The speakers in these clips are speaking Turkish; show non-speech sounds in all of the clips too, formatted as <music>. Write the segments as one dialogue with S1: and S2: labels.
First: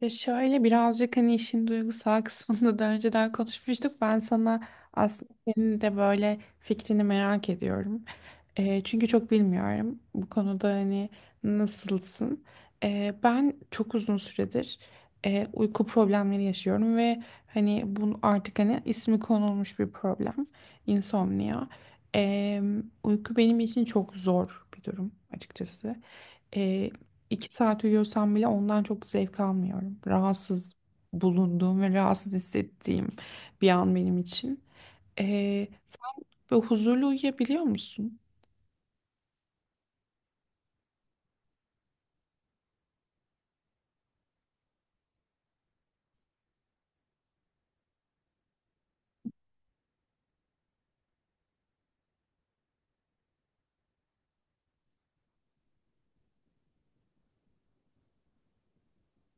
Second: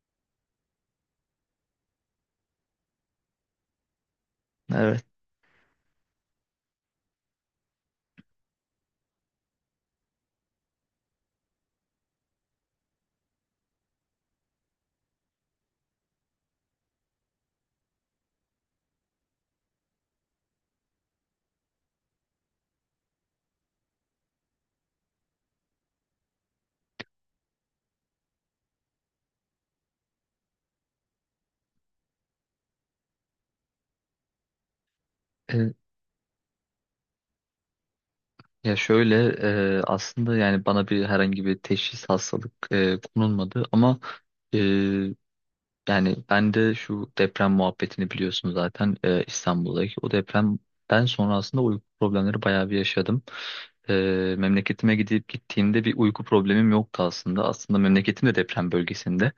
S1: Ya şöyle birazcık hani işin duygusal <laughs> kısmında da önceden konuşmuştuk. Ben sana
S2: Evet.
S1: aslında senin de böyle fikrini merak ediyorum. Çünkü çok bilmiyorum bu konuda hani nasılsın. Ben çok uzun süredir uyku problemleri yaşıyorum ve hani bunu artık hani ismi konulmuş bir problem. Insomnia. Eee, Uyku benim için çok zor bir durum açıkçası. İki saat uyuyorsam bile ondan çok zevk almıyorum. Rahatsız bulunduğum ve rahatsız hissettiğim bir an benim için.
S2: E,
S1: Sen böyle huzurlu uyuyabiliyor musun?
S2: ya şöyle aslında yani bana bir herhangi bir teşhis hastalık konulmadı ama e, yani ben de şu deprem muhabbetini biliyorsun zaten İstanbul'daki. O depremden sonra aslında uyku problemleri bayağı bir yaşadım. Memleketime gidip gittiğimde bir uyku problemim yoktu aslında. Aslında memleketim de deprem bölgesinde.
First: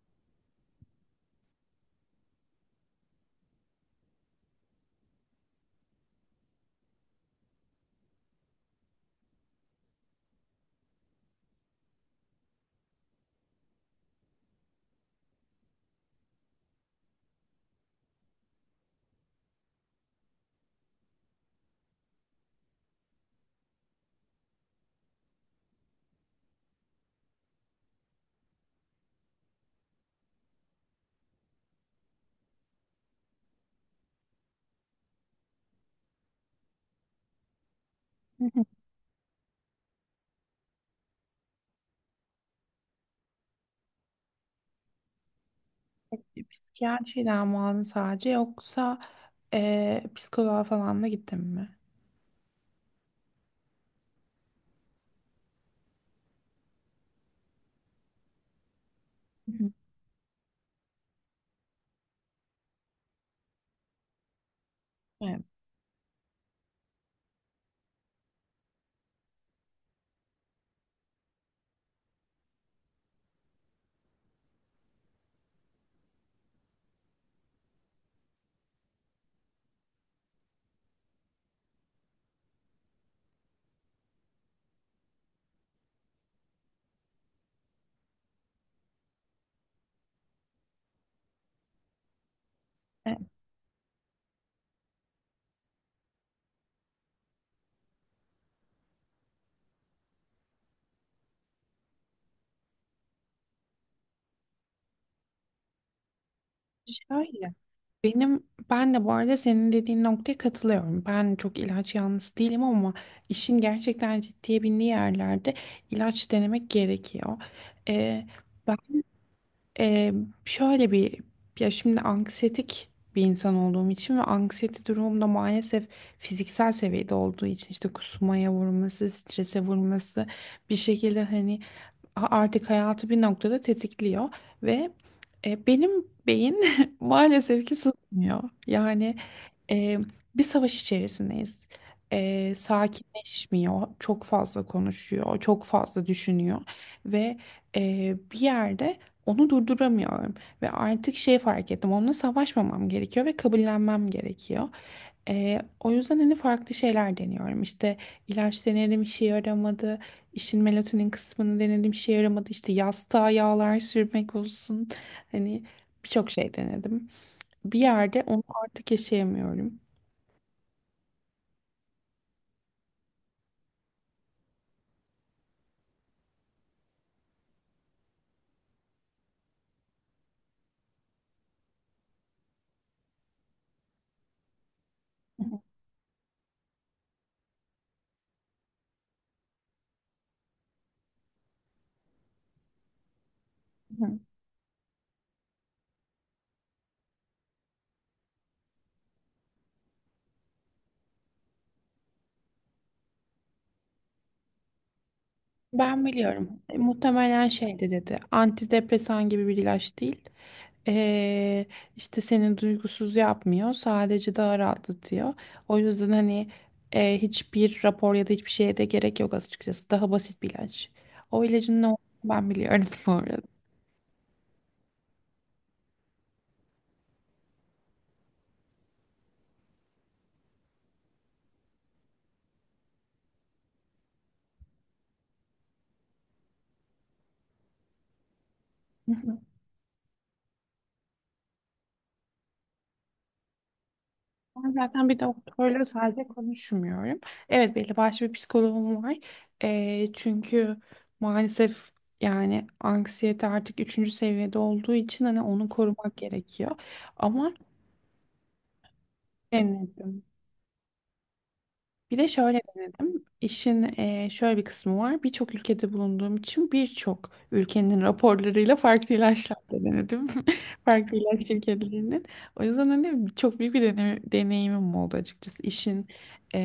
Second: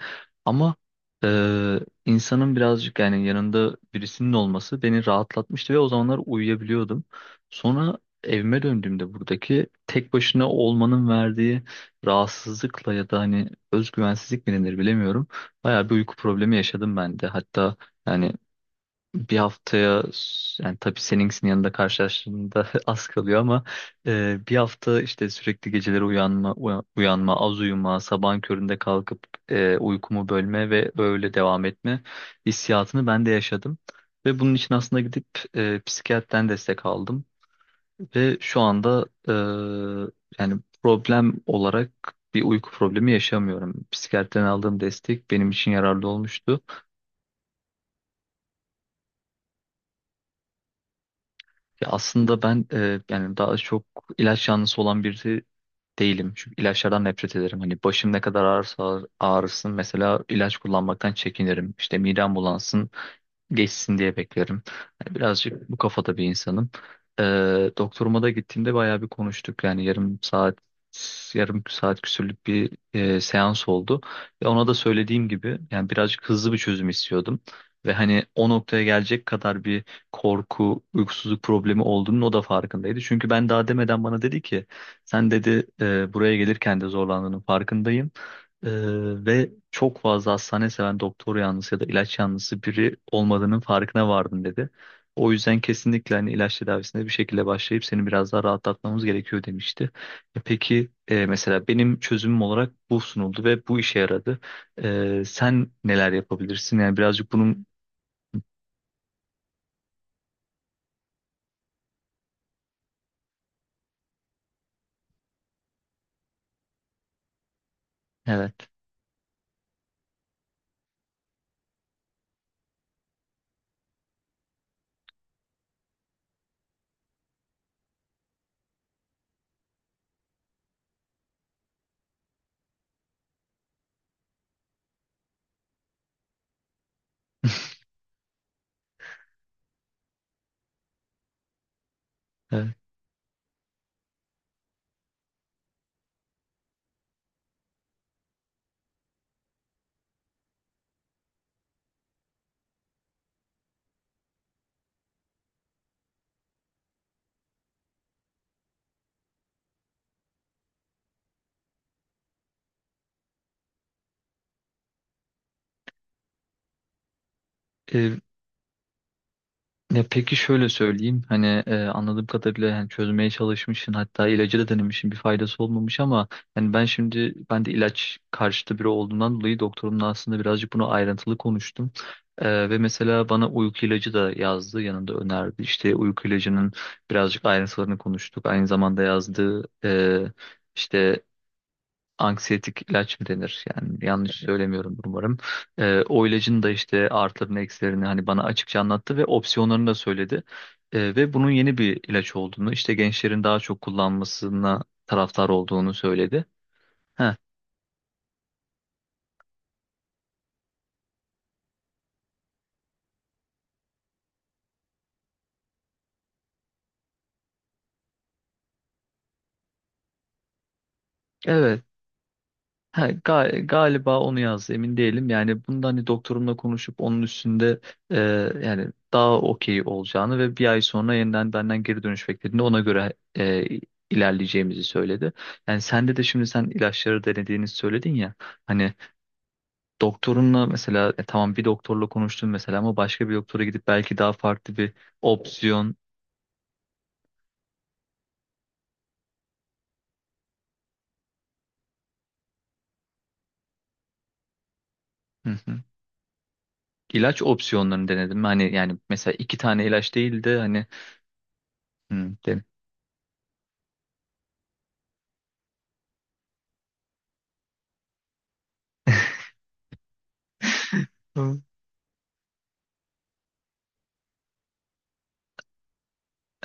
S2: Ama e, insanın birazcık yani yanında birisinin olması beni rahatlatmıştı ve o zamanlar uyuyabiliyordum. Sonra evime döndüğümde buradaki tek başına olmanın verdiği rahatsızlıkla ya da hani özgüvensizlik mi denir bilemiyorum. Bayağı bir uyku problemi yaşadım ben de. Hatta yani bir haftaya yani tabii seninkisinin yanında karşılaştığımda <laughs> az kalıyor ama bir hafta işte sürekli geceleri uyanma, uyanma, az uyuma, sabahın köründe kalkıp uykumu bölme ve öyle devam etme hissiyatını ben de yaşadım. Ve bunun için aslında gidip psikiyatriden destek aldım. Ve
S1: Hı
S2: şu
S1: hı.
S2: anda yani problem olarak bir uyku problemi yaşamıyorum. Psikiyatriden aldığım destek benim için yararlı olmuştu.
S1: Psikiyatri dermanı sadece yoksa psikoloğa falan da gittin mi?
S2: Ya aslında ben yani daha çok ilaç yanlısı olan birisi değilim. Çünkü ilaçlardan nefret ederim. Hani başım ne kadar ağrırsa
S1: Hı
S2: ağrısın
S1: hı.
S2: mesela ilaç kullanmaktan çekinirim. İşte midem bulansın geçsin diye beklerim. Yani
S1: Evet.
S2: birazcık bu kafada bir insanım. Doktoruma da gittiğimde bayağı bir konuştuk. Yani yarım saat küsürlük bir seans oldu. Ve ona da söylediğim gibi yani birazcık hızlı bir çözüm istiyordum. Ve hani o noktaya gelecek kadar bir korku, uykusuzluk problemi olduğunun o da farkındaydı. Çünkü ben daha demeden bana dedi ki sen dedi buraya gelirken de zorlandığının farkındayım. Ee, ve çok fazla hastane seven doktor yanlısı ya da ilaç yanlısı biri
S1: E,
S2: olmadığının farkına vardım" dedi. O yüzden kesinlikle hani ilaç tedavisine bir şekilde başlayıp seni biraz daha rahatlatmamız gerekiyor demişti. Mesela benim çözümüm olarak bu sunuldu ve bu işe yaradı. Sen neler yapabilirsin? Yani birazcık
S1: Şöyle.
S2: bunun
S1: Benim ben de bu arada senin dediğin noktaya katılıyorum. Ben çok ilaç yanlısı değilim ama işin gerçekten ciddiye bindiği yerlerde ilaç denemek gerekiyor. E,
S2: evet.
S1: Ee, şöyle bir Ya şimdi anksiyetik bir insan olduğum için ve anksiyete durumum da maalesef fiziksel seviyede olduğu için işte kusmaya vurması, strese vurması bir şekilde hani artık hayatı bir noktada tetikliyor ve benim beyin <laughs> maalesef ki susmuyor. E, Bir savaş içerisindeyiz. E,
S2: <laughs>
S1: sakinleşmiyor, çok fazla konuşuyor, çok fazla düşünüyor ve bir yerde onu durduramıyorum ve artık şey fark ettim, onunla savaşmamam gerekiyor ve kabullenmem gerekiyor. E, o yüzden hani farklı şeyler deniyorum. İşte ilaç denedim, işe yaramadı. İşin melatonin kısmını denedim, işe yaramadı. İşte yastığa yağlar sürmek olsun. Hani birçok şey denedim. Bir
S2: Evet.
S1: yerde onu artık yaşayamıyorum.
S2: Ya peki şöyle söyleyeyim hani anladığım kadarıyla yani çözmeye çalışmışsın hatta ilacı da denemişsin bir faydası olmamış ama ben de ilaç karşıtı biri olduğundan dolayı doktorumla aslında birazcık bunu ayrıntılı konuştum. Ve mesela bana uyku ilacı da yazdı yanında
S1: Hı
S2: önerdi, işte uyku ilacının birazcık ayrıntılarını konuştuk. Aynı zamanda yazdığı işte anksiyetik ilaç mı denir? Yani
S1: hı.
S2: yanlış Evet. söylemiyorum umarım. O ilacın da işte artılarını eksilerini hani bana açıkça anlattı ve opsiyonlarını da söyledi. Ve bunun yeni bir ilaç olduğunu, işte gençlerin daha çok kullanmasına taraftar olduğunu
S1: Ben
S2: söyledi.
S1: biliyorum. E,
S2: Heh,
S1: muhtemelen şeydi dedi. Antidepresan gibi bir ilaç değil. Ee, işte seni duygusuz yapmıyor. Sadece daha rahatlatıyor. O yüzden hani hiçbir rapor ya da hiçbir şeye de gerek yok açıkçası. Daha basit bir ilaç. O
S2: evet.
S1: ilacın ne olduğunu ben biliyorum <laughs>
S2: Ha,
S1: bu arada.
S2: galiba onu yazdı, emin değilim. Yani bunda hani doktorumla konuşup onun üstünde e, yani daha okey olacağını ve bir ay sonra yeniden benden geri dönüş beklediğinde ona göre e, ilerleyeceğimizi söyledi. Yani sende de şimdi sen ilaçları denediğini söyledin ya. Hani doktorunla mesela tamam bir doktorla konuştun mesela ama başka bir doktora gidip belki daha
S1: Ben
S2: farklı bir
S1: zaten bir doktorla
S2: opsiyon.
S1: sadece konuşmuyorum. Evet, belli başlı bir psikoloğum var. Çünkü maalesef yani anksiyete artık üçüncü seviyede olduğu için hani
S2: Hı
S1: onu
S2: hı.
S1: korumak gerekiyor.
S2: ilaç
S1: Ama
S2: opsiyonlarını denedim. Hani yani mesela iki tane ilaç
S1: sevmedim.
S2: değil de hani
S1: Bir de
S2: hı,
S1: şöyle
S2: den-
S1: denedim. İşin şöyle bir kısmı var. Birçok ülkede bulunduğum için birçok ülkenin raporlarıyla farklı ilaçlar da denedim. <laughs> Farklı ilaç
S2: <laughs>
S1: şirketlerinin. O yüzden hani çok büyük bir deneyimim oldu açıkçası. İşin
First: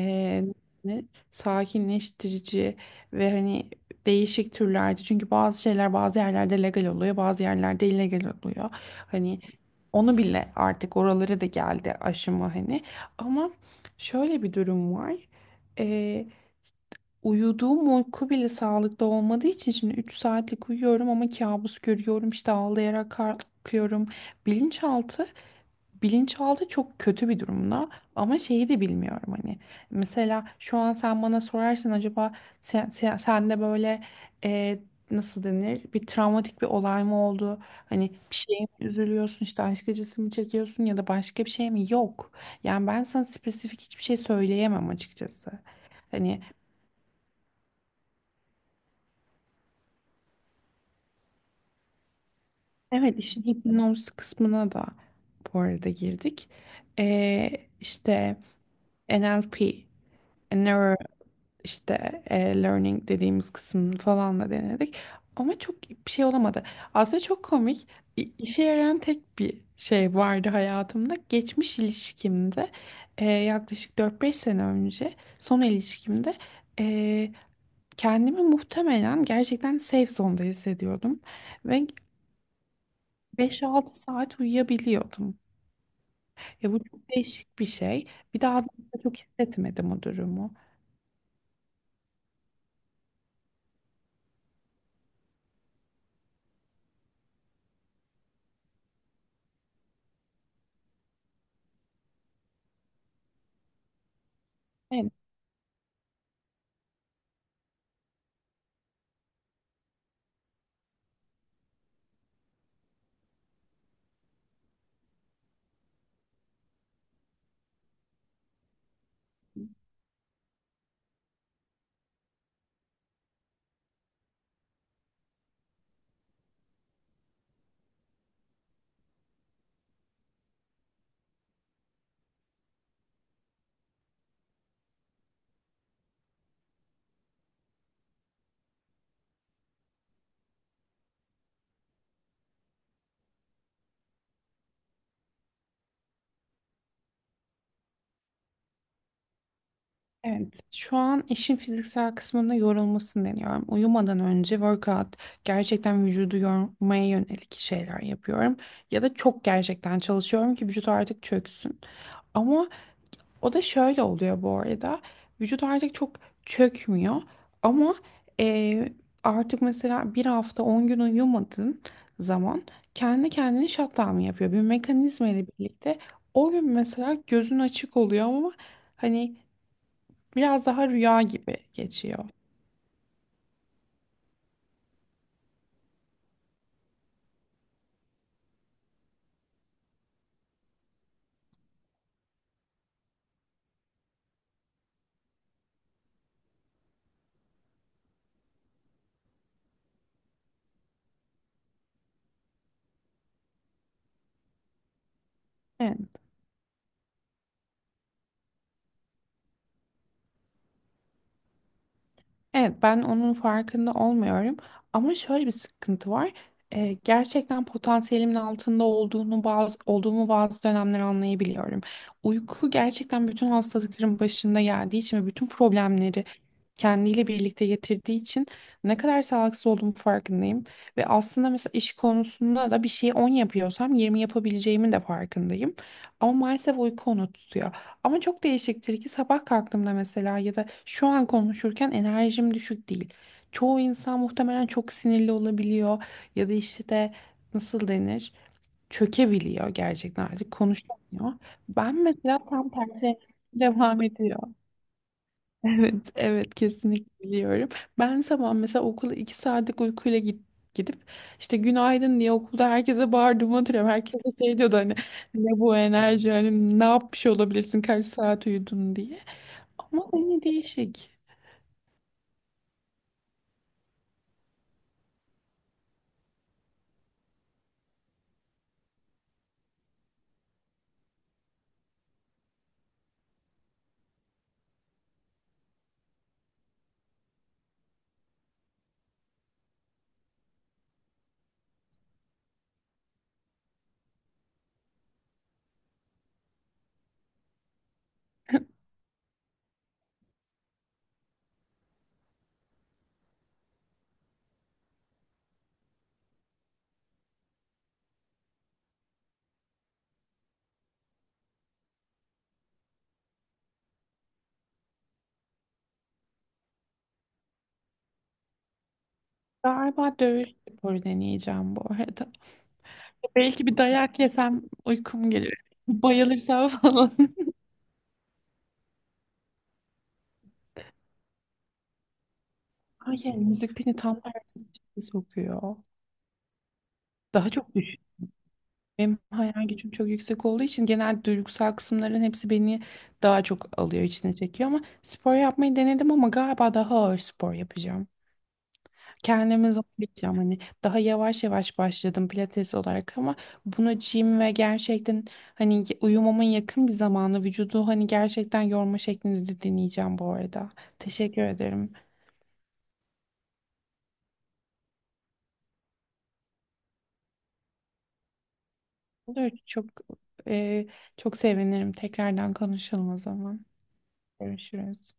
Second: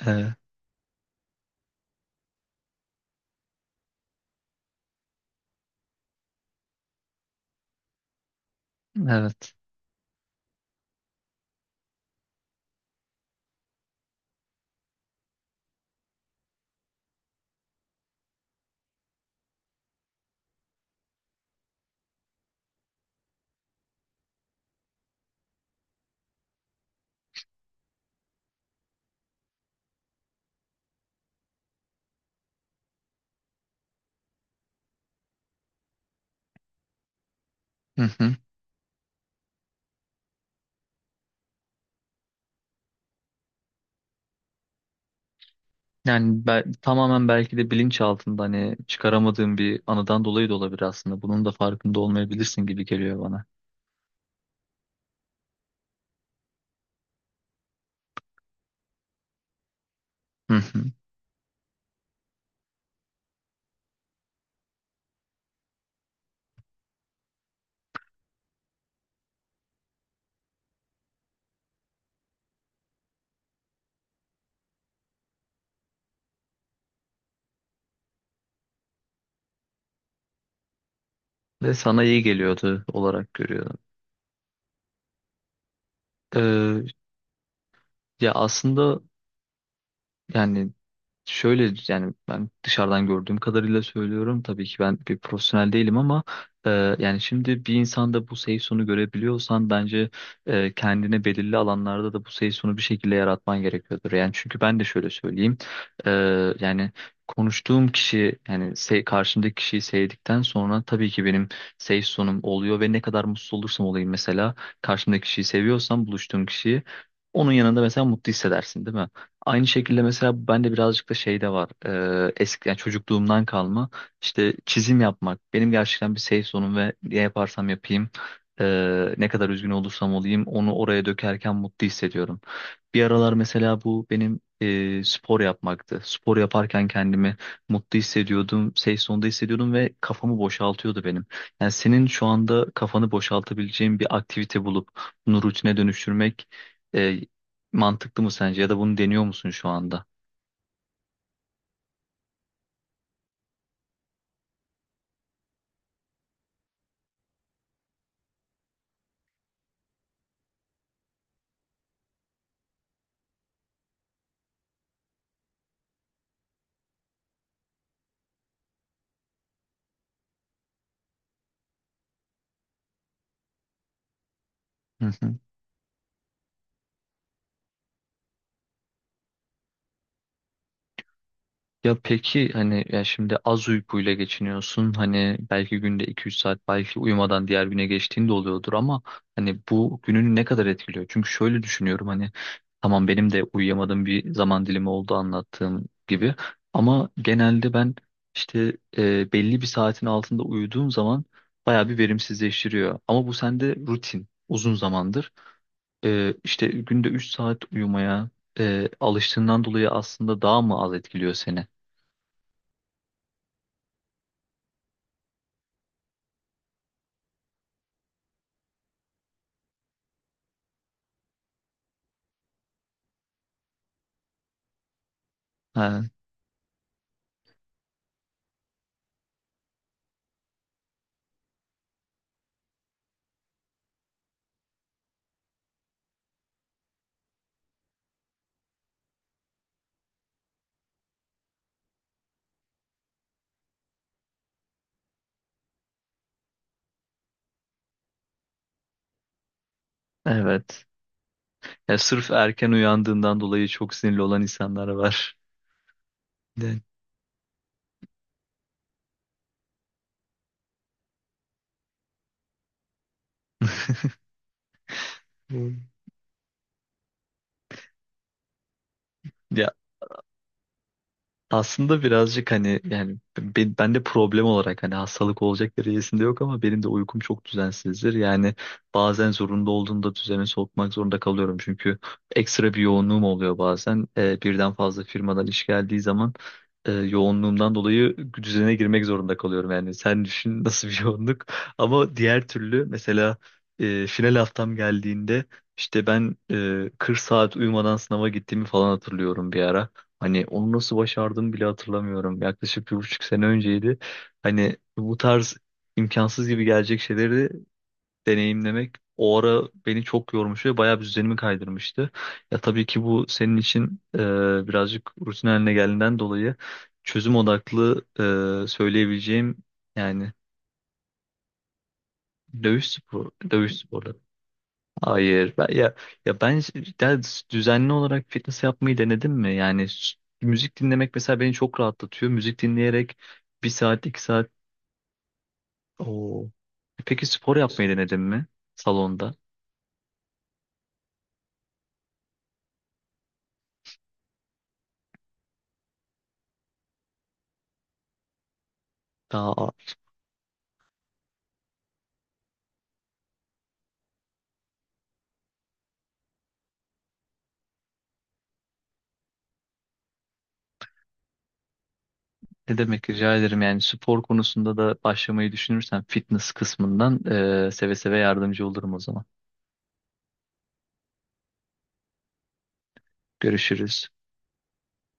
S2: Hı.
S1: ne- sakinleştirici ve hani değişik türlerde. Çünkü bazı şeyler bazı yerlerde legal oluyor, bazı yerlerde illegal oluyor. Hani
S2: Evet.
S1: onu bile artık oralara da geldi aşımı hani. Ama şöyle bir durum var. Ee, Uyuduğum uyku bile sağlıklı olmadığı için şimdi 3 saatlik uyuyorum ama kabus görüyorum işte ağlayarak kalkıyorum. Bilinçaltı, bilinçaltı çok kötü bir durumda ama şeyi de bilmiyorum hani. Mesela şu an sen bana sorarsan acaba sende böyle e, nasıl denir bir travmatik bir olay mı oldu?
S2: Hı
S1: Hani
S2: hı.
S1: bir şeye mi üzülüyorsun işte aşk acısı mı çekiyorsun ya da başka bir şey mi? Yok. Yani ben sana spesifik hiçbir şey söyleyemem açıkçası. Hani
S2: Tamamen belki de bilinç altında hani çıkaramadığım bir anıdan dolayı da olabilir aslında. Bunun da farkında olmayabilirsin gibi
S1: evet,
S2: geliyor
S1: işin
S2: bana.
S1: hipnoz kısmına da bu arada girdik. Ee, işte NLP,
S2: Hı hı.
S1: Neuro işte Learning dediğimiz kısmını falan da denedik. Ama çok bir şey olamadı. Aslında çok komik. İşe yarayan tek bir şey vardı hayatımda. Geçmiş ilişkimde yaklaşık 4 5 sene önce son ilişkimde e, kendimi muhtemelen gerçekten safe zone'da hissediyordum.
S2: Ve
S1: Ve
S2: sana iyi geliyordu olarak
S1: Beş
S2: görüyorum.
S1: altı saat uyuyabiliyordum. Ya bu
S2: Ee,
S1: çok değişik bir şey.
S2: ya
S1: Bir daha da
S2: aslında
S1: çok hissetmedim o durumu.
S2: yani Şöyle, yani ben dışarıdan gördüğüm kadarıyla söylüyorum. Tabii ki ben bir profesyonel değilim ama e, yani şimdi bir insanda bu safe zone'u görebiliyorsan bence kendine belirli alanlarda da bu safe zone'u bir şekilde yaratman gerekiyordur. Yani çünkü ben de şöyle
S1: Evet,
S2: söyleyeyim. E, Yani konuştuğum kişi, yani karşımdaki kişiyi sevdikten sonra tabii ki benim safe zone'um oluyor ve ne kadar mutsuz olursam olayım mesela karşımdaki kişiyi seviyorsam, buluştuğum kişiyi, onun yanında mesela mutlu hissedersin değil mi? Aynı şekilde mesela bende birazcık da şey de var. Eski yani çocukluğumdan kalma işte çizim yapmak. Benim gerçekten bir safe zone'um ve ne yaparsam yapayım ne kadar üzgün olursam olayım onu oraya dökerken mutlu hissediyorum. Bir aralar mesela bu benim spor yapmaktı. Spor yaparken kendimi mutlu hissediyordum, safe zone'da hissediyordum ve kafamı boşaltıyordu benim. Yani senin şu anda kafanı boşaltabileceğin bir aktivite bulup bunu rutine dönüştürmek e, mantıklı mı sence ya da bunu deniyor musun şu anda?
S1: evet. Şu an işin fiziksel kısmında yorulmasını deniyorum. Uyumadan önce workout, gerçekten vücudu yormaya yönelik şeyler yapıyorum. Ya da çok gerçekten çalışıyorum ki vücut artık çöksün. Ama O da şöyle oluyor bu arada. Vücut artık çok çökmüyor ama e, artık mesela 1 hafta 10 gün uyumadığın zaman kendi kendine shutdown yapıyor. Bir
S2: Hı
S1: mekanizma
S2: hı.
S1: ile birlikte o gün mesela gözün açık oluyor ama hani biraz daha rüya gibi
S2: Ya
S1: geçiyor.
S2: peki hani ya şimdi az uykuyla geçiniyorsun, hani belki günde 2-3 saat, belki uyumadan diğer güne geçtiğin de oluyordur ama hani bu gününü ne kadar etkiliyor? Çünkü şöyle düşünüyorum hani tamam benim de uyuyamadığım bir zaman dilimi oldu anlattığım gibi ama genelde ben işte belli bir saatin altında uyuduğum zaman bayağı bir verimsizleştiriyor ama bu sende rutin uzun zamandır.
S1: Evet.
S2: İşte günde 3 saat uyumaya alıştığından dolayı aslında daha mı az etkiliyor seni?
S1: Evet, ben onun farkında olmuyorum. Ama şöyle bir sıkıntı var. Gerçekten potansiyelimin altında olduğunu bazı olduğumu bazı dönemler anlayabiliyorum. Uyku gerçekten bütün hastalıkların başında geldiği için ve bütün
S2: Ha,
S1: problemleri kendiyle birlikte getirdiği için ne kadar sağlıksız olduğumu farkındayım. Ve aslında mesela iş konusunda da bir şeyi 10 yapıyorsam 20 yapabileceğimin de farkındayım. Ama maalesef uyku onu tutuyor. Ama çok değişiktir ki sabah kalktığımda mesela ya da şu an konuşurken enerjim düşük değil. Çoğu insan muhtemelen çok sinirli olabiliyor ya da işte de nasıl denir çökebiliyor gerçekten artık
S2: evet.
S1: konuşamıyor.
S2: Ya
S1: Ben
S2: sırf
S1: mesela tam
S2: erken
S1: tersi
S2: uyandığından
S1: <laughs>
S2: dolayı çok
S1: devam
S2: sinirli olan
S1: ediyorum.
S2: insanlar var.
S1: Evet, evet,
S2: Evet.
S1: kesinlikle biliyorum. Ben sabah mesela okula 2 saatlik uykuyla gidip işte günaydın diye okulda herkese bağırdığımı hatırlıyorum. Herkes de şey diyordu hani ne bu
S2: Hmm.
S1: enerji hani ne yapmış olabilirsin kaç saat uyudun diye.
S2: Ya
S1: Ama yine değişik.
S2: aslında birazcık hani yani ben de problem olarak hani hastalık olacak derecesinde yok ama benim de uykum çok düzensizdir. Yani bazen zorunda olduğumda düzene sokmak zorunda kalıyorum. Çünkü ekstra bir yoğunluğum oluyor bazen. Birden fazla firmadan iş geldiği zaman yoğunluğumdan dolayı düzene girmek zorunda kalıyorum. Yani sen düşün <laughs> nasıl bir yoğunluk. Ama diğer türlü mesela final haftam geldiğinde işte ben 40 saat uyumadan sınava gittiğimi
S1: <laughs>
S2: falan hatırlıyorum bir ara. Hani onu nasıl başardığımı bile hatırlamıyorum. Yaklaşık 1,5 sene önceydi. Hani bu tarz imkansız gibi gelecek şeyleri deneyimlemek o ara beni çok yormuş ve bayağı bir düzenimi kaydırmıştı. Ya tabii ki bu senin için birazcık rutin haline geldiğinden dolayı çözüm odaklı söyleyebileceğim
S1: Galiba
S2: yani
S1: dövüş sporu deneyeceğim bu arada. Belki
S2: dövüş
S1: bir
S2: sporları.
S1: dayak yesem uykum
S2: Hayır.
S1: gelir.
S2: Ben, ya, ya ben
S1: Bayılırsam
S2: ş-
S1: falan.
S2: ya
S1: <laughs>
S2: düzenli olarak fitness yapmayı denedim mi? Müzik dinlemek mesela beni çok rahatlatıyor. Müzik dinleyerek
S1: Hayır,
S2: bir
S1: müzik beni
S2: saat,
S1: tam
S2: iki saat.
S1: tersi sokuyor.
S2: Oo. Peki
S1: Daha
S2: spor
S1: çok
S2: yapmayı denedin mi?
S1: Benim
S2: Salonda.
S1: hayal gücüm çok yüksek olduğu için genel duygusal kısımların hepsi beni daha çok alıyor, içine çekiyor ama spor yapmayı denedim ama galiba daha ağır spor yapacağım.
S2: Daha
S1: Kendimi zorlayacağım hani daha yavaş yavaş başladım pilates olarak ama bunu gym ve gerçekten hani uyumamın yakın bir zamanı vücudu hani gerçekten yorma şeklinde de deneyeceğim bu arada. Teşekkür ederim.
S2: ne demek, rica ederim. Yani spor konusunda da başlamayı düşünürsen fitness kısmından seve seve yardımcı olurum o zaman.
S1: Olur, çok e, çok sevinirim. Tekrardan konuşalım o zaman.
S2: Görüşürüz.
S1: Görüşürüz.